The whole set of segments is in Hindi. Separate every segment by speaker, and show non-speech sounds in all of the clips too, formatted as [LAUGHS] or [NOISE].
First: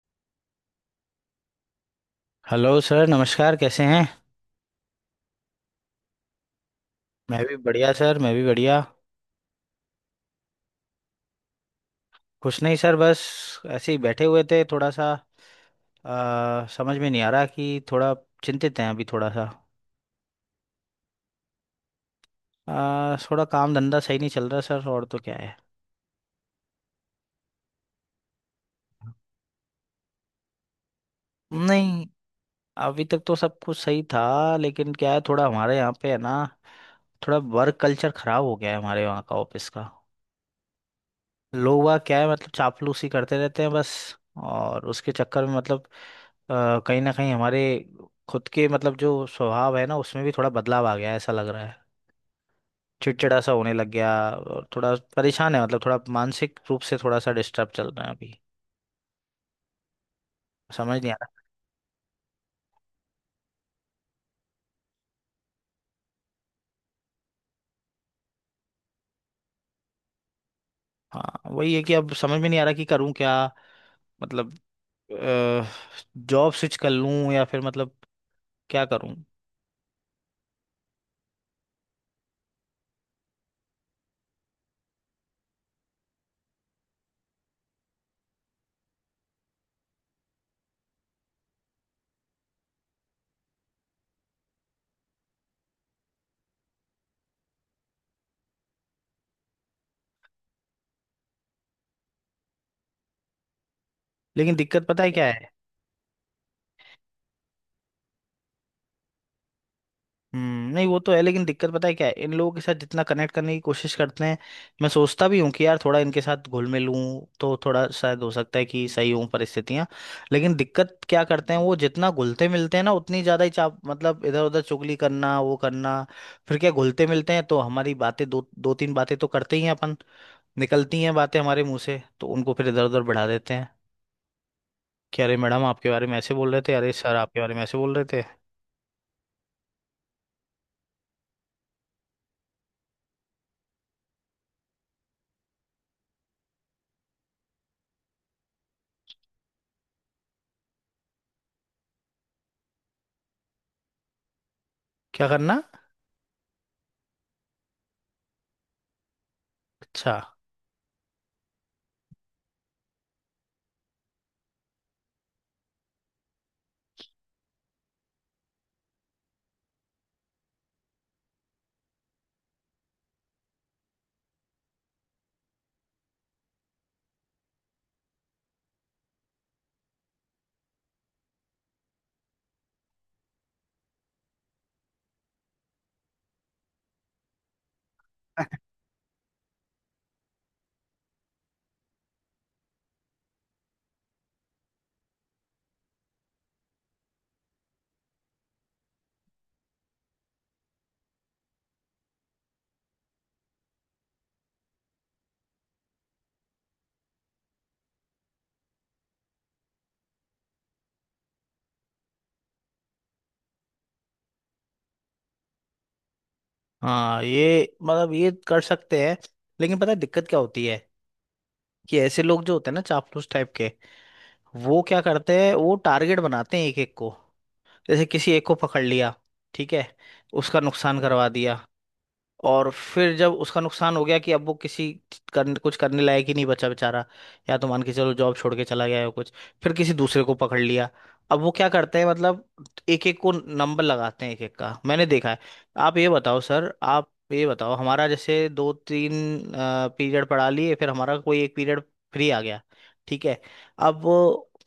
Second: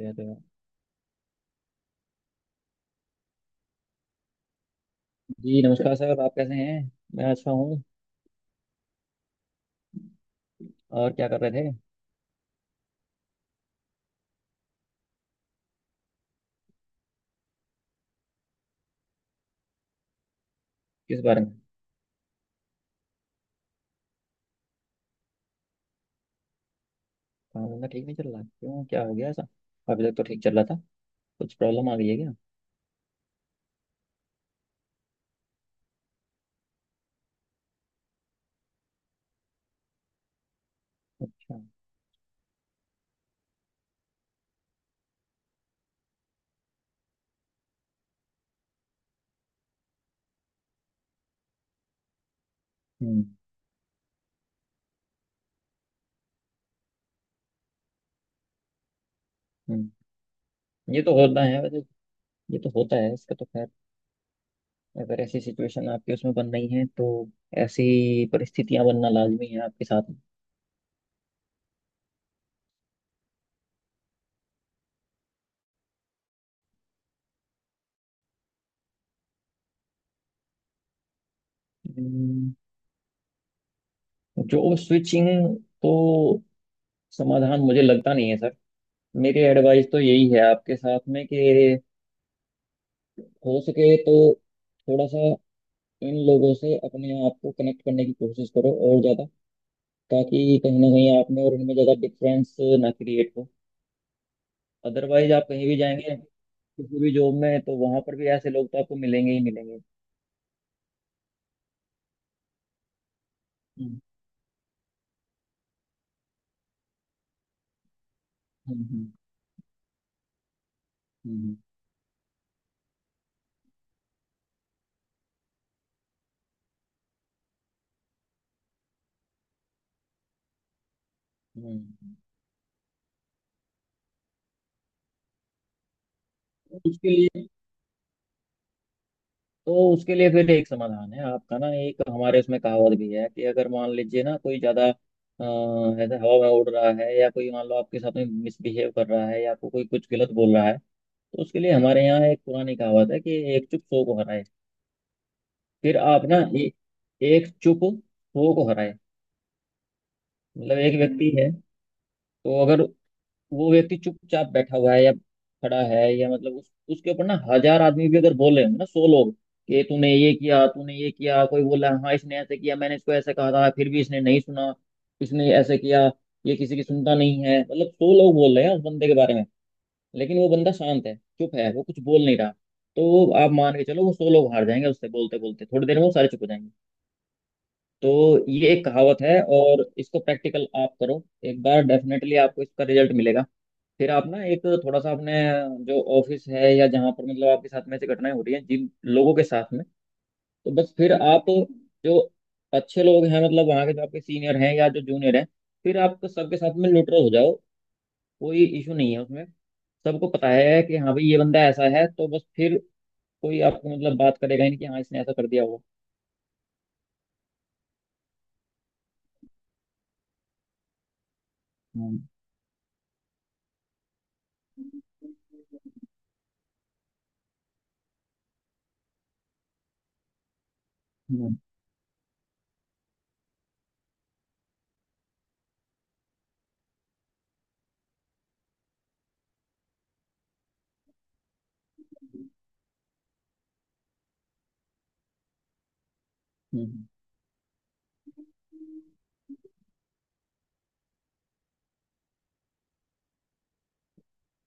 Speaker 1: या तो
Speaker 2: हेलो सर, नमस्कार, कैसे हैं।
Speaker 1: जी नमस्कार सर। आप कैसे हैं। मैं
Speaker 2: मैं
Speaker 1: अच्छा
Speaker 2: भी
Speaker 1: हूँ।
Speaker 2: बढ़िया सर, मैं भी बढ़िया।
Speaker 1: और क्या कर रहे थे।
Speaker 2: कुछ नहीं सर, बस ऐसे ही बैठे हुए थे थोड़ा सा। समझ में नहीं आ रहा कि थोड़ा चिंतित हैं अभी थोड़ा सा।
Speaker 1: किस बारे में।
Speaker 2: थोड़ा काम धंधा सही नहीं चल रहा सर, और तो क्या है।
Speaker 1: काम धंधा ठीक नहीं चल रहा क्यों, क्या हो गया ऐसा। अभी तक तो ठीक चल रहा था। कुछ प्रॉब्लम आ
Speaker 2: नहीं,
Speaker 1: गई है क्या।
Speaker 2: अभी तक तो सब कुछ सही था, लेकिन क्या है, थोड़ा हमारे यहाँ पे है ना, थोड़ा वर्क कल्चर खराब हो गया है हमारे वहाँ का, ऑफिस का।
Speaker 1: अच्छा।
Speaker 2: लोग वह क्या है, मतलब चापलूसी करते रहते हैं बस, और उसके चक्कर में मतलब कहीं ना कहीं हमारे खुद के मतलब जो स्वभाव है ना, उसमें भी थोड़ा बदलाव आ गया है ऐसा लग रहा है।
Speaker 1: हम्म।
Speaker 2: चिड़चिड़ा सा होने लग गया, और थोड़ा परेशान है, मतलब थोड़ा मानसिक रूप से थोड़ा सा डिस्टर्ब चल रहा है अभी।
Speaker 1: हम्म।
Speaker 2: समझ
Speaker 1: ये
Speaker 2: नहीं आ
Speaker 1: तो होता
Speaker 2: रहा।
Speaker 1: है वैसे। ये तो होता है, इसका तो खैर, अगर ऐसी सिचुएशन आपके उसमें बन रही है तो ऐसी परिस्थितियां बनना लाजमी है आपके साथ।
Speaker 2: हाँ वही है कि अब समझ में नहीं आ रहा कि करूँ क्या। मतलब जॉब स्विच कर लूँ या फिर मतलब क्या करूँ।
Speaker 1: जॉब स्विचिंग तो समाधान मुझे लगता नहीं है सर। मेरी एडवाइस तो यही है आपके साथ में कि हो सके तो थोड़ा सा इन लोगों से अपने आप को कनेक्ट करने की कोशिश करो और ज्यादा, ताकि कहीं ना कहीं आप में और इनमें ज्यादा डिफरेंस ना क्रिएट हो।
Speaker 2: लेकिन दिक्कत पता है क्या
Speaker 1: अदरवाइज आप
Speaker 2: है।
Speaker 1: कहीं भी जाएंगे किसी भी जॉब में तो वहां पर भी ऐसे लोग तो आपको मिलेंगे ही मिलेंगे।
Speaker 2: हम्म, नहीं वो तो है, लेकिन दिक्कत पता है क्या है, इन लोगों के साथ जितना कनेक्ट करने की कोशिश
Speaker 1: हम्म।
Speaker 2: करते हैं, मैं सोचता भी हूँ कि यार थोड़ा इनके साथ घुल मिल लूँ तो थोड़ा शायद हो सकता है कि
Speaker 1: हम्म।
Speaker 2: सही हूँ परिस्थितियाँ। लेकिन दिक्कत क्या करते
Speaker 1: हम्म।
Speaker 2: हैं, वो जितना घुलते मिलते हैं ना उतनी ज़्यादा ही चाप, मतलब इधर उधर चुगली करना वो करना। फिर क्या, घुलते मिलते हैं तो हमारी बातें दो दो तीन बातें तो करते ही हैं अपन, निकलती हैं बातें हमारे
Speaker 1: हम्म,
Speaker 2: मुंह से,
Speaker 1: हम्म।
Speaker 2: तो उनको फिर इधर उधर बढ़ा देते हैं कि अरे मैडम आपके बारे में ऐसे बोल रहे थे,
Speaker 1: तो
Speaker 2: अरे
Speaker 1: उसके
Speaker 2: सर आपके
Speaker 1: लिए
Speaker 2: बारे में ऐसे बोल रहे थे।
Speaker 1: तो उसके लिए फिर एक समाधान है आपका ना। एक हमारे उसमें कहावत भी है कि अगर मान लीजिए ना कोई ज्यादा ऐसे हवा में उड़ रहा है या कोई मान लो आपके साथ में मिसबिहेव कर रहा है या आपको कोई कुछ गलत बोल रहा है, तो उसके लिए हमारे यहाँ एक पुरानी कहावत है कि एक चुप सौ को हराए।
Speaker 2: क्या करना।
Speaker 1: फिर आप ना एक चुप सौ को हराए।
Speaker 2: अच्छा।
Speaker 1: मतलब एक व्यक्ति है, तो अगर वो व्यक्ति चुपचाप बैठा हुआ है या खड़ा है या मतलब उसके ऊपर ना हजार आदमी भी अगर बोल रहे हो ना, सौ लोग कि तूने ये किया, तूने ये किया, कोई बोला हाँ इसने ऐसे किया, मैंने इसको ऐसे कहा था फिर भी इसने नहीं सुना, इसने ऐसे किया, ये किसी की सुनता नहीं है, मतलब सौ लोग बोल रहे हैं उस बंदे के बारे में, लेकिन वो बंदा शांत है, चुप है, वो कुछ बोल नहीं रहा, तो आप मान के चलो वो सौ लोग हार जाएंगे। उससे बोलते बोलते थोड़ी देर में वो सारे चुप हो जाएंगे। तो ये एक कहावत है, और इसको प्रैक्टिकल आप करो, एक बार डेफिनेटली आपको इसका रिजल्ट मिलेगा। फिर आप ना एक थोड़ा सा अपने जो ऑफिस है या जहाँ पर मतलब आपके साथ में ऐसी घटनाएं हो रही हैं जिन लोगों के साथ में, तो बस फिर आप जो अच्छे लोग हैं मतलब वहाँ के, जो आपके सीनियर हैं या जो जूनियर हैं, फिर आप सबके साथ में न्यूट्रल हो जाओ। कोई इशू नहीं है उसमें। सबको पता है कि हाँ भाई ये बंदा ऐसा है, तो बस फिर कोई आपको मतलब बात करेगा ही नहीं कि हाँ इसने ऐसा कर दिया होगा।
Speaker 2: हाँ ये मतलब ये कर सकते हैं, लेकिन पता है दिक्कत क्या होती है, कि
Speaker 1: हम्म।
Speaker 2: ऐसे लोग जो होते हैं ना चापलूस टाइप के, वो क्या करते हैं, वो टारगेट बनाते हैं एक एक को। जैसे किसी एक को पकड़ लिया, ठीक है, उसका नुकसान करवा
Speaker 1: हम्म।
Speaker 2: दिया। और फिर जब उसका नुकसान हो गया कि अब वो किसी करने, कुछ करने लायक ही नहीं बचा बेचारा, या तो मान के चलो जॉब छोड़ के चला गया या कुछ, फिर किसी दूसरे को पकड़ लिया। अब वो क्या करते हैं मतलब, एक एक को नंबर लगाते हैं एक एक का, मैंने देखा है। आप ये बताओ सर,
Speaker 1: हम्म।
Speaker 2: आप ये बताओ, हमारा जैसे दो तीन पीरियड पढ़ा लिए, फिर हमारा कोई एक पीरियड फ्री आ गया, ठीक है, अब वो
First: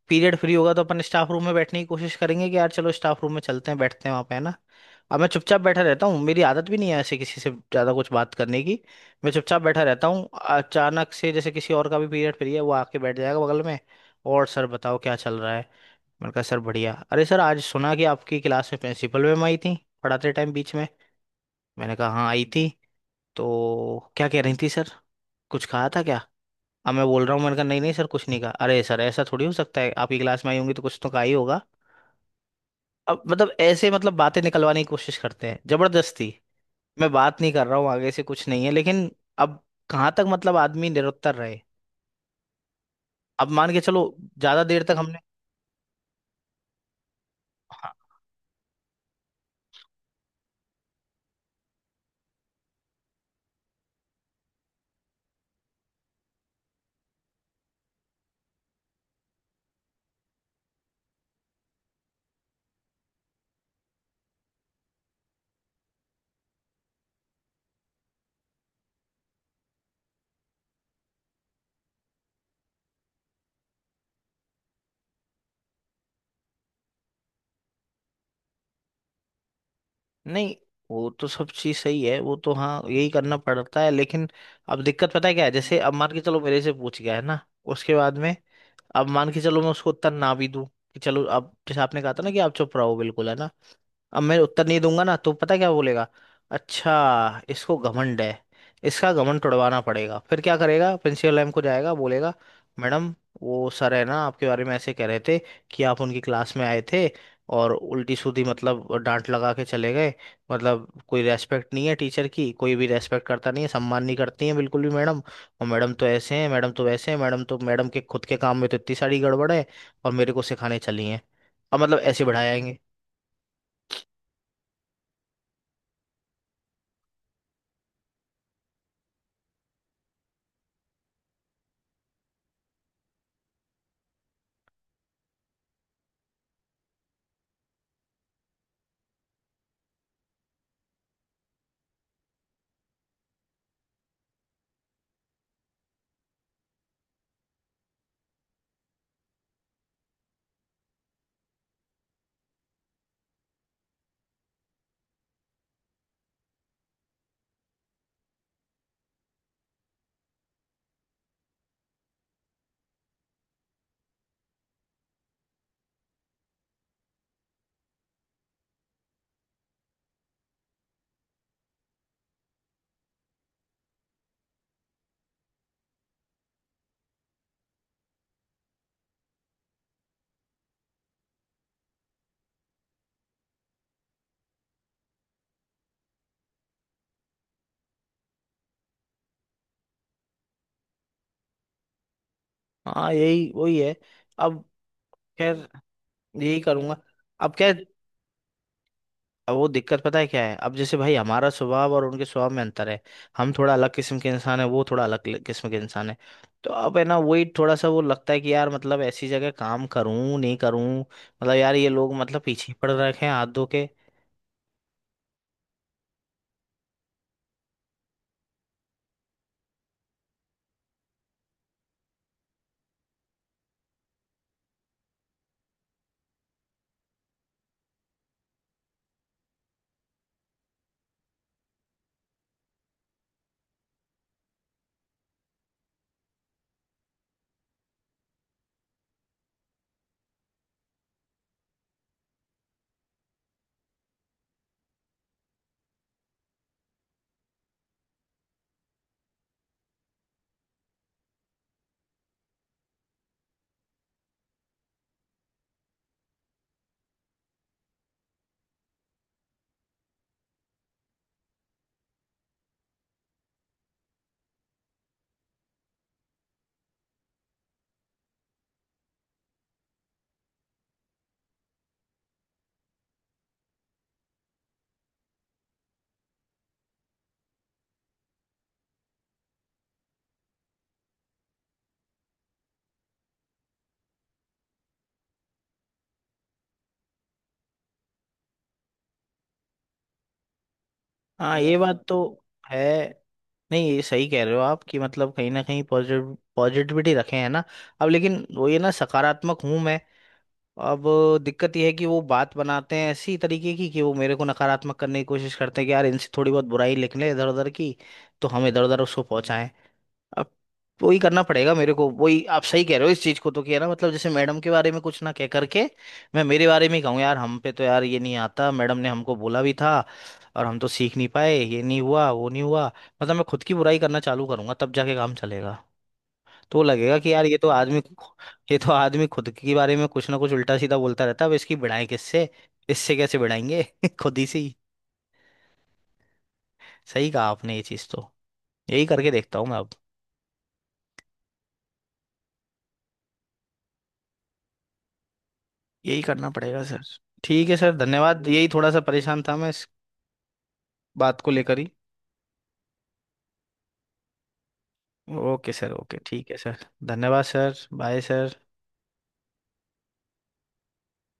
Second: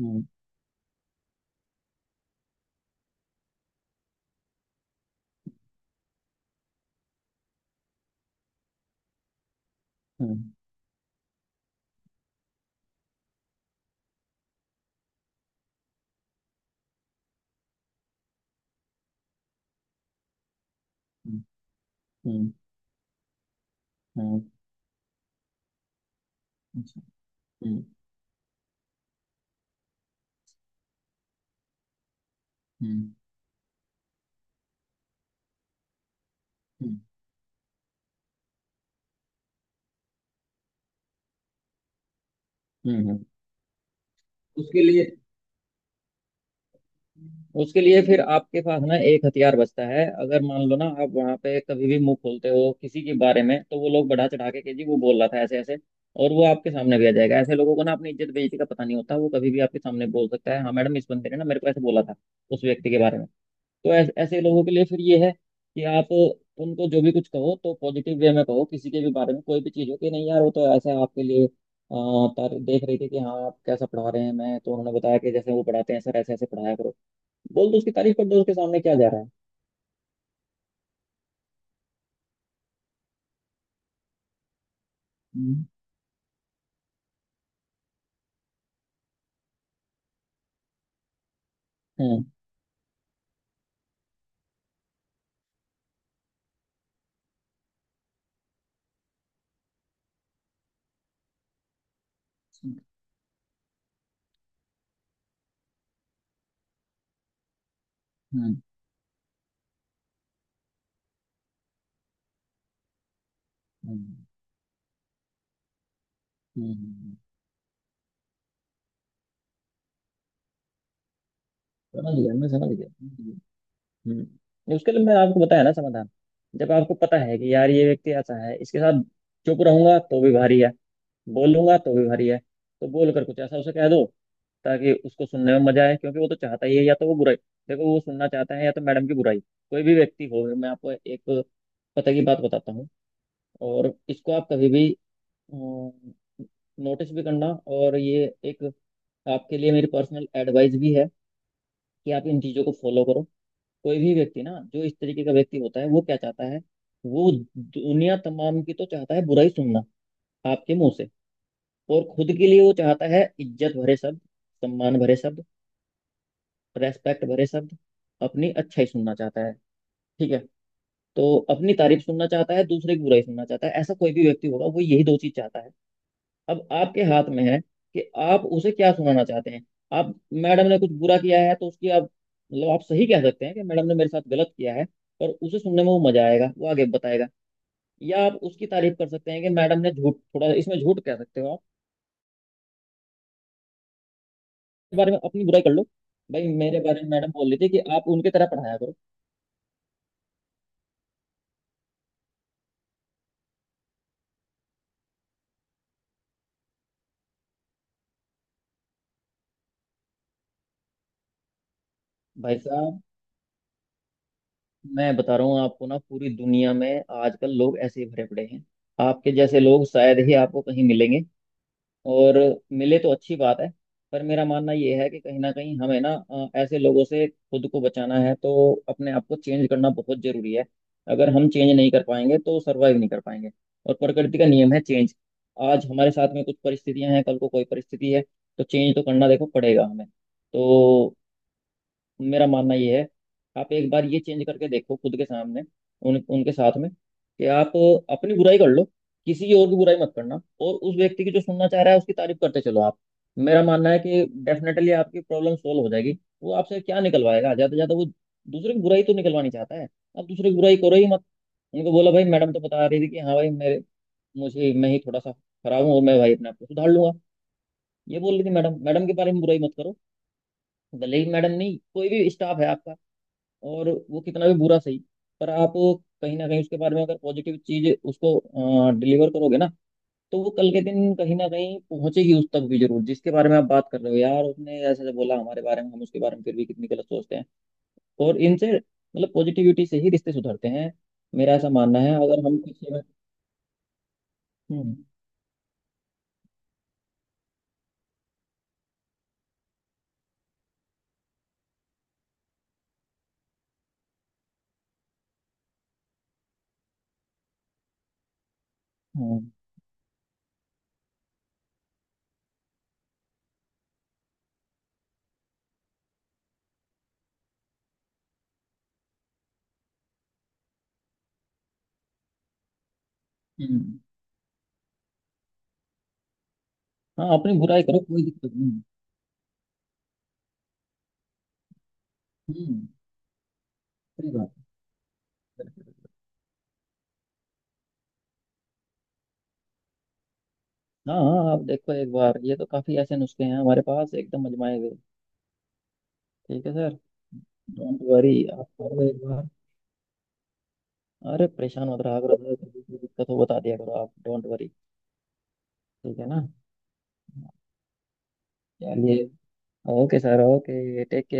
Speaker 1: हम्म।
Speaker 2: पीरियड फ्री होगा तो अपन स्टाफ रूम में बैठने की कोशिश करेंगे कि यार चलो स्टाफ रूम में चलते हैं, बैठते हैं वहाँ पे है ना। अब मैं चुपचाप बैठा रहता हूँ, मेरी आदत भी नहीं है ऐसे किसी से ज़्यादा कुछ बात करने की, मैं चुपचाप बैठा रहता हूँ।
Speaker 1: हम्म।
Speaker 2: अचानक से जैसे किसी और का भी पीरियड फ्री है, वो आके बैठ जाएगा बगल में। और सर बताओ क्या चल रहा है। मैंने कहा सर बढ़िया। अरे सर आज सुना कि आपकी क्लास में प्रिंसिपल मैम आई थी, पढ़ाते टाइम बीच में।
Speaker 1: हम्म।
Speaker 2: मैंने कहा हाँ आई
Speaker 1: हम्म,
Speaker 2: थी। तो क्या कह
Speaker 1: हम्म,
Speaker 2: रही थी सर, कुछ कहा था क्या। अब
Speaker 1: अच्छा,
Speaker 2: मैं बोल रहा हूँ, मैंने कहा नहीं नहीं
Speaker 1: अच्छा।
Speaker 2: सर कुछ नहीं कहा। अरे सर ऐसा थोड़ी हो सकता है, आपकी क्लास में आई होंगी तो कुछ तो कहा ही होगा।
Speaker 1: हम्म,
Speaker 2: अब मतलब ऐसे मतलब बातें निकलवाने की कोशिश करते हैं जबरदस्ती।
Speaker 1: हम्म,
Speaker 2: मैं बात नहीं कर रहा हूँ, आगे से कुछ नहीं है लेकिन, अब कहाँ तक मतलब आदमी निरुत्तर रहे।
Speaker 1: हम्म, हम्म।
Speaker 2: अब मान के चलो ज्यादा देर
Speaker 1: उसके
Speaker 2: तक
Speaker 1: लिए
Speaker 2: हमने।
Speaker 1: उसके
Speaker 2: हाँ,
Speaker 1: लिए फिर आपके पास ना एक हथियार बचता है। अगर मान लो ना आप वहां पे कभी भी मुंह खोलते हो किसी के बारे में, तो वो लोग बढ़ा चढ़ा के कि जी वो बोल रहा था ऐसे ऐसे, और वो आपके सामने भी आ जाएगा। ऐसे लोगों को ना अपनी इज्जत बेइज्जती का पता नहीं होता, वो कभी भी आपके सामने बोल सकता है, हाँ मैडम इस बंदे ने ना मेरे को ऐसे बोला था उस व्यक्ति के बारे में। तो ऐसे ऐसे लोगों के लिए फिर ये है कि आप उनको जो भी कुछ कहो तो पॉजिटिव वे में कहो, किसी के भी बारे में कोई भी चीज़ हो कि नहीं यार वो तो ऐसा आपके लिए देख रही थी कि हाँ आप कैसा पढ़ा रहे हैं, मैं तो, उन्होंने बताया कि जैसे वो पढ़ाते हैं सर, ऐसे ऐसे पढ़ाया करो। बोल दो, उसकी तारीफ कर दो उसके सामने, क्या जा रहा है।
Speaker 2: नहीं वो तो सब चीज सही है, वो तो हाँ यही करना पड़ता है, लेकिन अब दिक्कत पता है क्या है,
Speaker 1: हम्म,
Speaker 2: जैसे अब मान के चलो मेरे से पूछ गया है ना, उसके बाद में, अब मान के चलो मैं उसको उत्तर ना भी दूं, कि चलो अब जैसे आपने कहा था
Speaker 1: हम्म,
Speaker 2: ना कि आप चुप रहो बिल्कुल है ना, अब मैं उत्तर नहीं दूंगा ना तो पता क्या बोलेगा, अच्छा इसको घमंड है, इसका घमंड तुड़वाना पड़ेगा, फिर क्या करेगा प्रिंसिपल मैम को जाएगा बोलेगा, मैडम वो सर है ना, आपके बारे में ऐसे कह रहे थे, कि आप उनकी क्लास में आए थे और उल्टी सीधी
Speaker 1: हम्म,
Speaker 2: मतलब डांट लगा के चले गए, मतलब कोई रेस्पेक्ट नहीं है टीचर की, कोई भी रेस्पेक्ट करता नहीं है, सम्मान नहीं
Speaker 1: हम्म,
Speaker 2: करती है बिल्कुल भी मैडम, और मैडम तो ऐसे हैं मैडम तो वैसे
Speaker 1: हम्म,
Speaker 2: हैं, मैडम तो मैडम के खुद के काम में तो इतनी सारी गड़बड़ है और मेरे को सिखाने चली हैं। अब मतलब
Speaker 1: समझ
Speaker 2: ऐसे
Speaker 1: गया, मैं समझ
Speaker 2: बढ़ाएंगे।
Speaker 1: गया। हम्म। नहीं, उसके लिए मैं आपको बताया ना समाधान। जब आपको पता है कि यार ये व्यक्ति ऐसा है, इसके साथ चुप रहूंगा तो भी भारी है, बोलूंगा तो भी भारी है। तो बोल कर कुछ ऐसा उसे कह दो ताकि उसको सुनने में मजा आए, क्योंकि वो तो चाहता ही है, या तो वो बुराई, देखो वो सुनना चाहता है या तो मैडम की बुराई। कोई भी व्यक्ति हो, मैं आपको एक पता की बात बताता हूँ, और इसको आप कभी भी नोटिस भी करना। और ये एक आपके लिए मेरी पर्सनल एडवाइस भी है कि आप इन चीज़ों को फॉलो करो। कोई भी व्यक्ति ना जो इस तरीके का व्यक्ति होता है वो क्या चाहता है, वो दुनिया तमाम की तो चाहता है बुराई सुनना आपके मुंह से, और खुद के लिए वो चाहता है इज्जत भरे शब्द, सम्मान भरे शब्द, रेस्पेक्ट भरे शब्द, अपनी अच्छाई सुनना चाहता है। ठीक है। तो अपनी तारीफ सुनना चाहता है, दूसरे की बुराई सुनना चाहता है। ऐसा कोई भी व्यक्ति होगा वो यही दो चीज चाहता है। अब आपके हाथ में है कि आप उसे क्या सुनाना चाहते हैं। आप मैडम ने कुछ बुरा किया है तो उसकी आप मतलब आप सही कह सकते हैं कि मैडम ने मेरे साथ गलत किया है, पर उसे सुनने में वो मजा आएगा, वो आगे बताएगा। या आप उसकी तारीफ कर सकते हैं कि मैडम ने, झूठ थोड़ा इसमें झूठ कह सकते हो आप।
Speaker 2: हाँ यही वही है। अब
Speaker 1: इस बारे में अपनी बुराई
Speaker 2: खैर,
Speaker 1: कर लो भाई,
Speaker 2: यही
Speaker 1: मेरे
Speaker 2: करूंगा।
Speaker 1: बारे में मैडम बोल
Speaker 2: अब
Speaker 1: रही थी
Speaker 2: क्या,
Speaker 1: कि आप उनकी तरह पढ़ाया करो।
Speaker 2: अब वो दिक्कत पता है क्या है, अब जैसे भाई हमारा स्वभाव और उनके स्वभाव में अंतर है, हम थोड़ा अलग किस्म के इंसान है, वो थोड़ा अलग किस्म के इंसान है। तो अब है ना, वही थोड़ा सा वो लगता है कि यार मतलब ऐसी जगह काम करूं नहीं करूं, मतलब यार ये लोग मतलब
Speaker 1: भाई
Speaker 2: पीछे पड़
Speaker 1: साहब,
Speaker 2: रखे हैं हाथ धो के।
Speaker 1: मैं बता रहा हूँ आपको ना, पूरी दुनिया में आजकल लोग ऐसे ही भरे पड़े हैं। आपके जैसे लोग शायद ही आपको कहीं मिलेंगे, और मिले तो अच्छी बात है। पर मेरा मानना ये है कि कहीं ना कहीं हमें ना ऐसे लोगों से खुद को बचाना है तो अपने आप को चेंज करना बहुत जरूरी है। अगर हम चेंज नहीं कर पाएंगे तो सर्वाइव नहीं कर पाएंगे। और प्रकृति का नियम है चेंज। आज हमारे साथ में कुछ परिस्थितियां हैं, कल को कोई परिस्थिति है, तो चेंज तो करना देखो पड़ेगा हमें तो। मेरा मानना ये है, आप एक बार ये चेंज करके देखो खुद के सामने उन, उनके साथ में कि आप अपनी बुराई कर लो, किसी और की बुराई मत करना, और उस व्यक्ति की जो सुनना चाह रहा है उसकी तारीफ करते चलो आप। मेरा मानना है कि डेफिनेटली आपकी प्रॉब्लम सोल्व हो जाएगी। वो आपसे क्या निकलवाएगा, ज्यादा से ज्यादा वो दूसरे की बुराई तो निकलवानी चाहता है, आप दूसरे की बुराई करो ही मत। उनको बोला भाई मैडम तो बता रही थी कि हाँ भाई मेरे, मुझे, मैं ही थोड़ा सा खराब हूँ और मैं भाई अपने आप को सुधार लूंगा, ये बोल रही थी मैडम। मैडम के बारे में बुराई मत करो। भले ही मैडम नहीं कोई भी स्टाफ है आपका, और वो कितना भी बुरा सही, पर आप कहीं ना कहीं उसके बारे में अगर पॉजिटिव चीज उसको डिलीवर करोगे ना, तो वो कल के दिन कहीं ना कहीं पहुंचेगी उस तक भी जरूर, जिसके बारे में आप बात कर रहे हो, यार उसने ऐसे बोला हमारे बारे में, हम उसके बारे में फिर भी कितनी गलत सोचते हैं। और इनसे, मतलब पॉजिटिविटी से ही रिश्ते सुधरते हैं, मेरा
Speaker 2: हाँ
Speaker 1: ऐसा
Speaker 2: ये
Speaker 1: मानना
Speaker 2: बात
Speaker 1: है,
Speaker 2: तो
Speaker 1: अगर हम
Speaker 2: है।
Speaker 1: किसी में।
Speaker 2: नहीं ये सही कह रहे हो आप,
Speaker 1: हम्म।
Speaker 2: कि मतलब कहीं ना कहीं पॉजिटिव पॉजिटिविटी रखे हैं ना, अब लेकिन वो ये ना, सकारात्मक हूं मैं। अब दिक्कत यह है कि वो बात बनाते हैं ऐसी तरीके की कि वो मेरे को नकारात्मक करने की कोशिश करते हैं, कि यार इनसे थोड़ी बहुत बुराई लिख लें इधर उधर की, तो हम इधर उधर उसको
Speaker 1: हम्म।
Speaker 2: पहुंचाएं। अब वही करना पड़ेगा मेरे को, वही आप सही कह रहे हो इस चीज को तो, कि है ना मतलब जैसे मैडम के बारे में कुछ ना कह करके मैं मेरे बारे में ही कहूँ, यार हम पे तो यार ये नहीं आता, मैडम ने हमको बोला भी था और हम तो सीख नहीं पाए, ये नहीं हुआ वो नहीं हुआ। मतलब मैं खुद की बुराई
Speaker 1: हम्म।
Speaker 2: करना चालू करूंगा तब जाके काम चलेगा। तो लगेगा
Speaker 1: हाँ,
Speaker 2: कि यार ये
Speaker 1: अपनी
Speaker 2: तो
Speaker 1: बुराई करो,
Speaker 2: आदमी,
Speaker 1: कोई दिक्कत
Speaker 2: ये
Speaker 1: नहीं।
Speaker 2: तो आदमी खुद के बारे में कुछ ना कुछ उल्टा सीधा बोलता रहता है, अब इसकी भिड़ाएं किससे,
Speaker 1: हम्म।
Speaker 2: इससे कैसे भिड़ाएंगे [LAUGHS]
Speaker 1: सही
Speaker 2: खुद ही
Speaker 1: बात
Speaker 2: से ही।
Speaker 1: है।
Speaker 2: सही कहा आपने, ये चीज़ तो यही करके देखता हूँ मैं अब।
Speaker 1: हाँ हाँ, आप देखो एक बार, ये तो काफी ऐसे नुस्खे हैं हमारे पास एकदम अजमाए हुए।
Speaker 2: यही करना
Speaker 1: ठीक है
Speaker 2: पड़ेगा
Speaker 1: सर।
Speaker 2: सर। ठीक है सर,
Speaker 1: डोंट वरी,
Speaker 2: धन्यवाद,
Speaker 1: आप
Speaker 2: यही थोड़ा सा
Speaker 1: करो एक
Speaker 2: परेशान
Speaker 1: बार।
Speaker 2: था मैं इस बात
Speaker 1: अरे
Speaker 2: को लेकर ही।
Speaker 1: परेशान मत रहा करो सर, कभी कोई दिक्कत हो बता दिया करो आप, don't worry.
Speaker 2: Okay sir, okay,
Speaker 1: ठीक है ना।
Speaker 2: ठीक है सर, धन्यवाद सर, बाय सर।
Speaker 1: चलिए। Okay sir, okay, take care.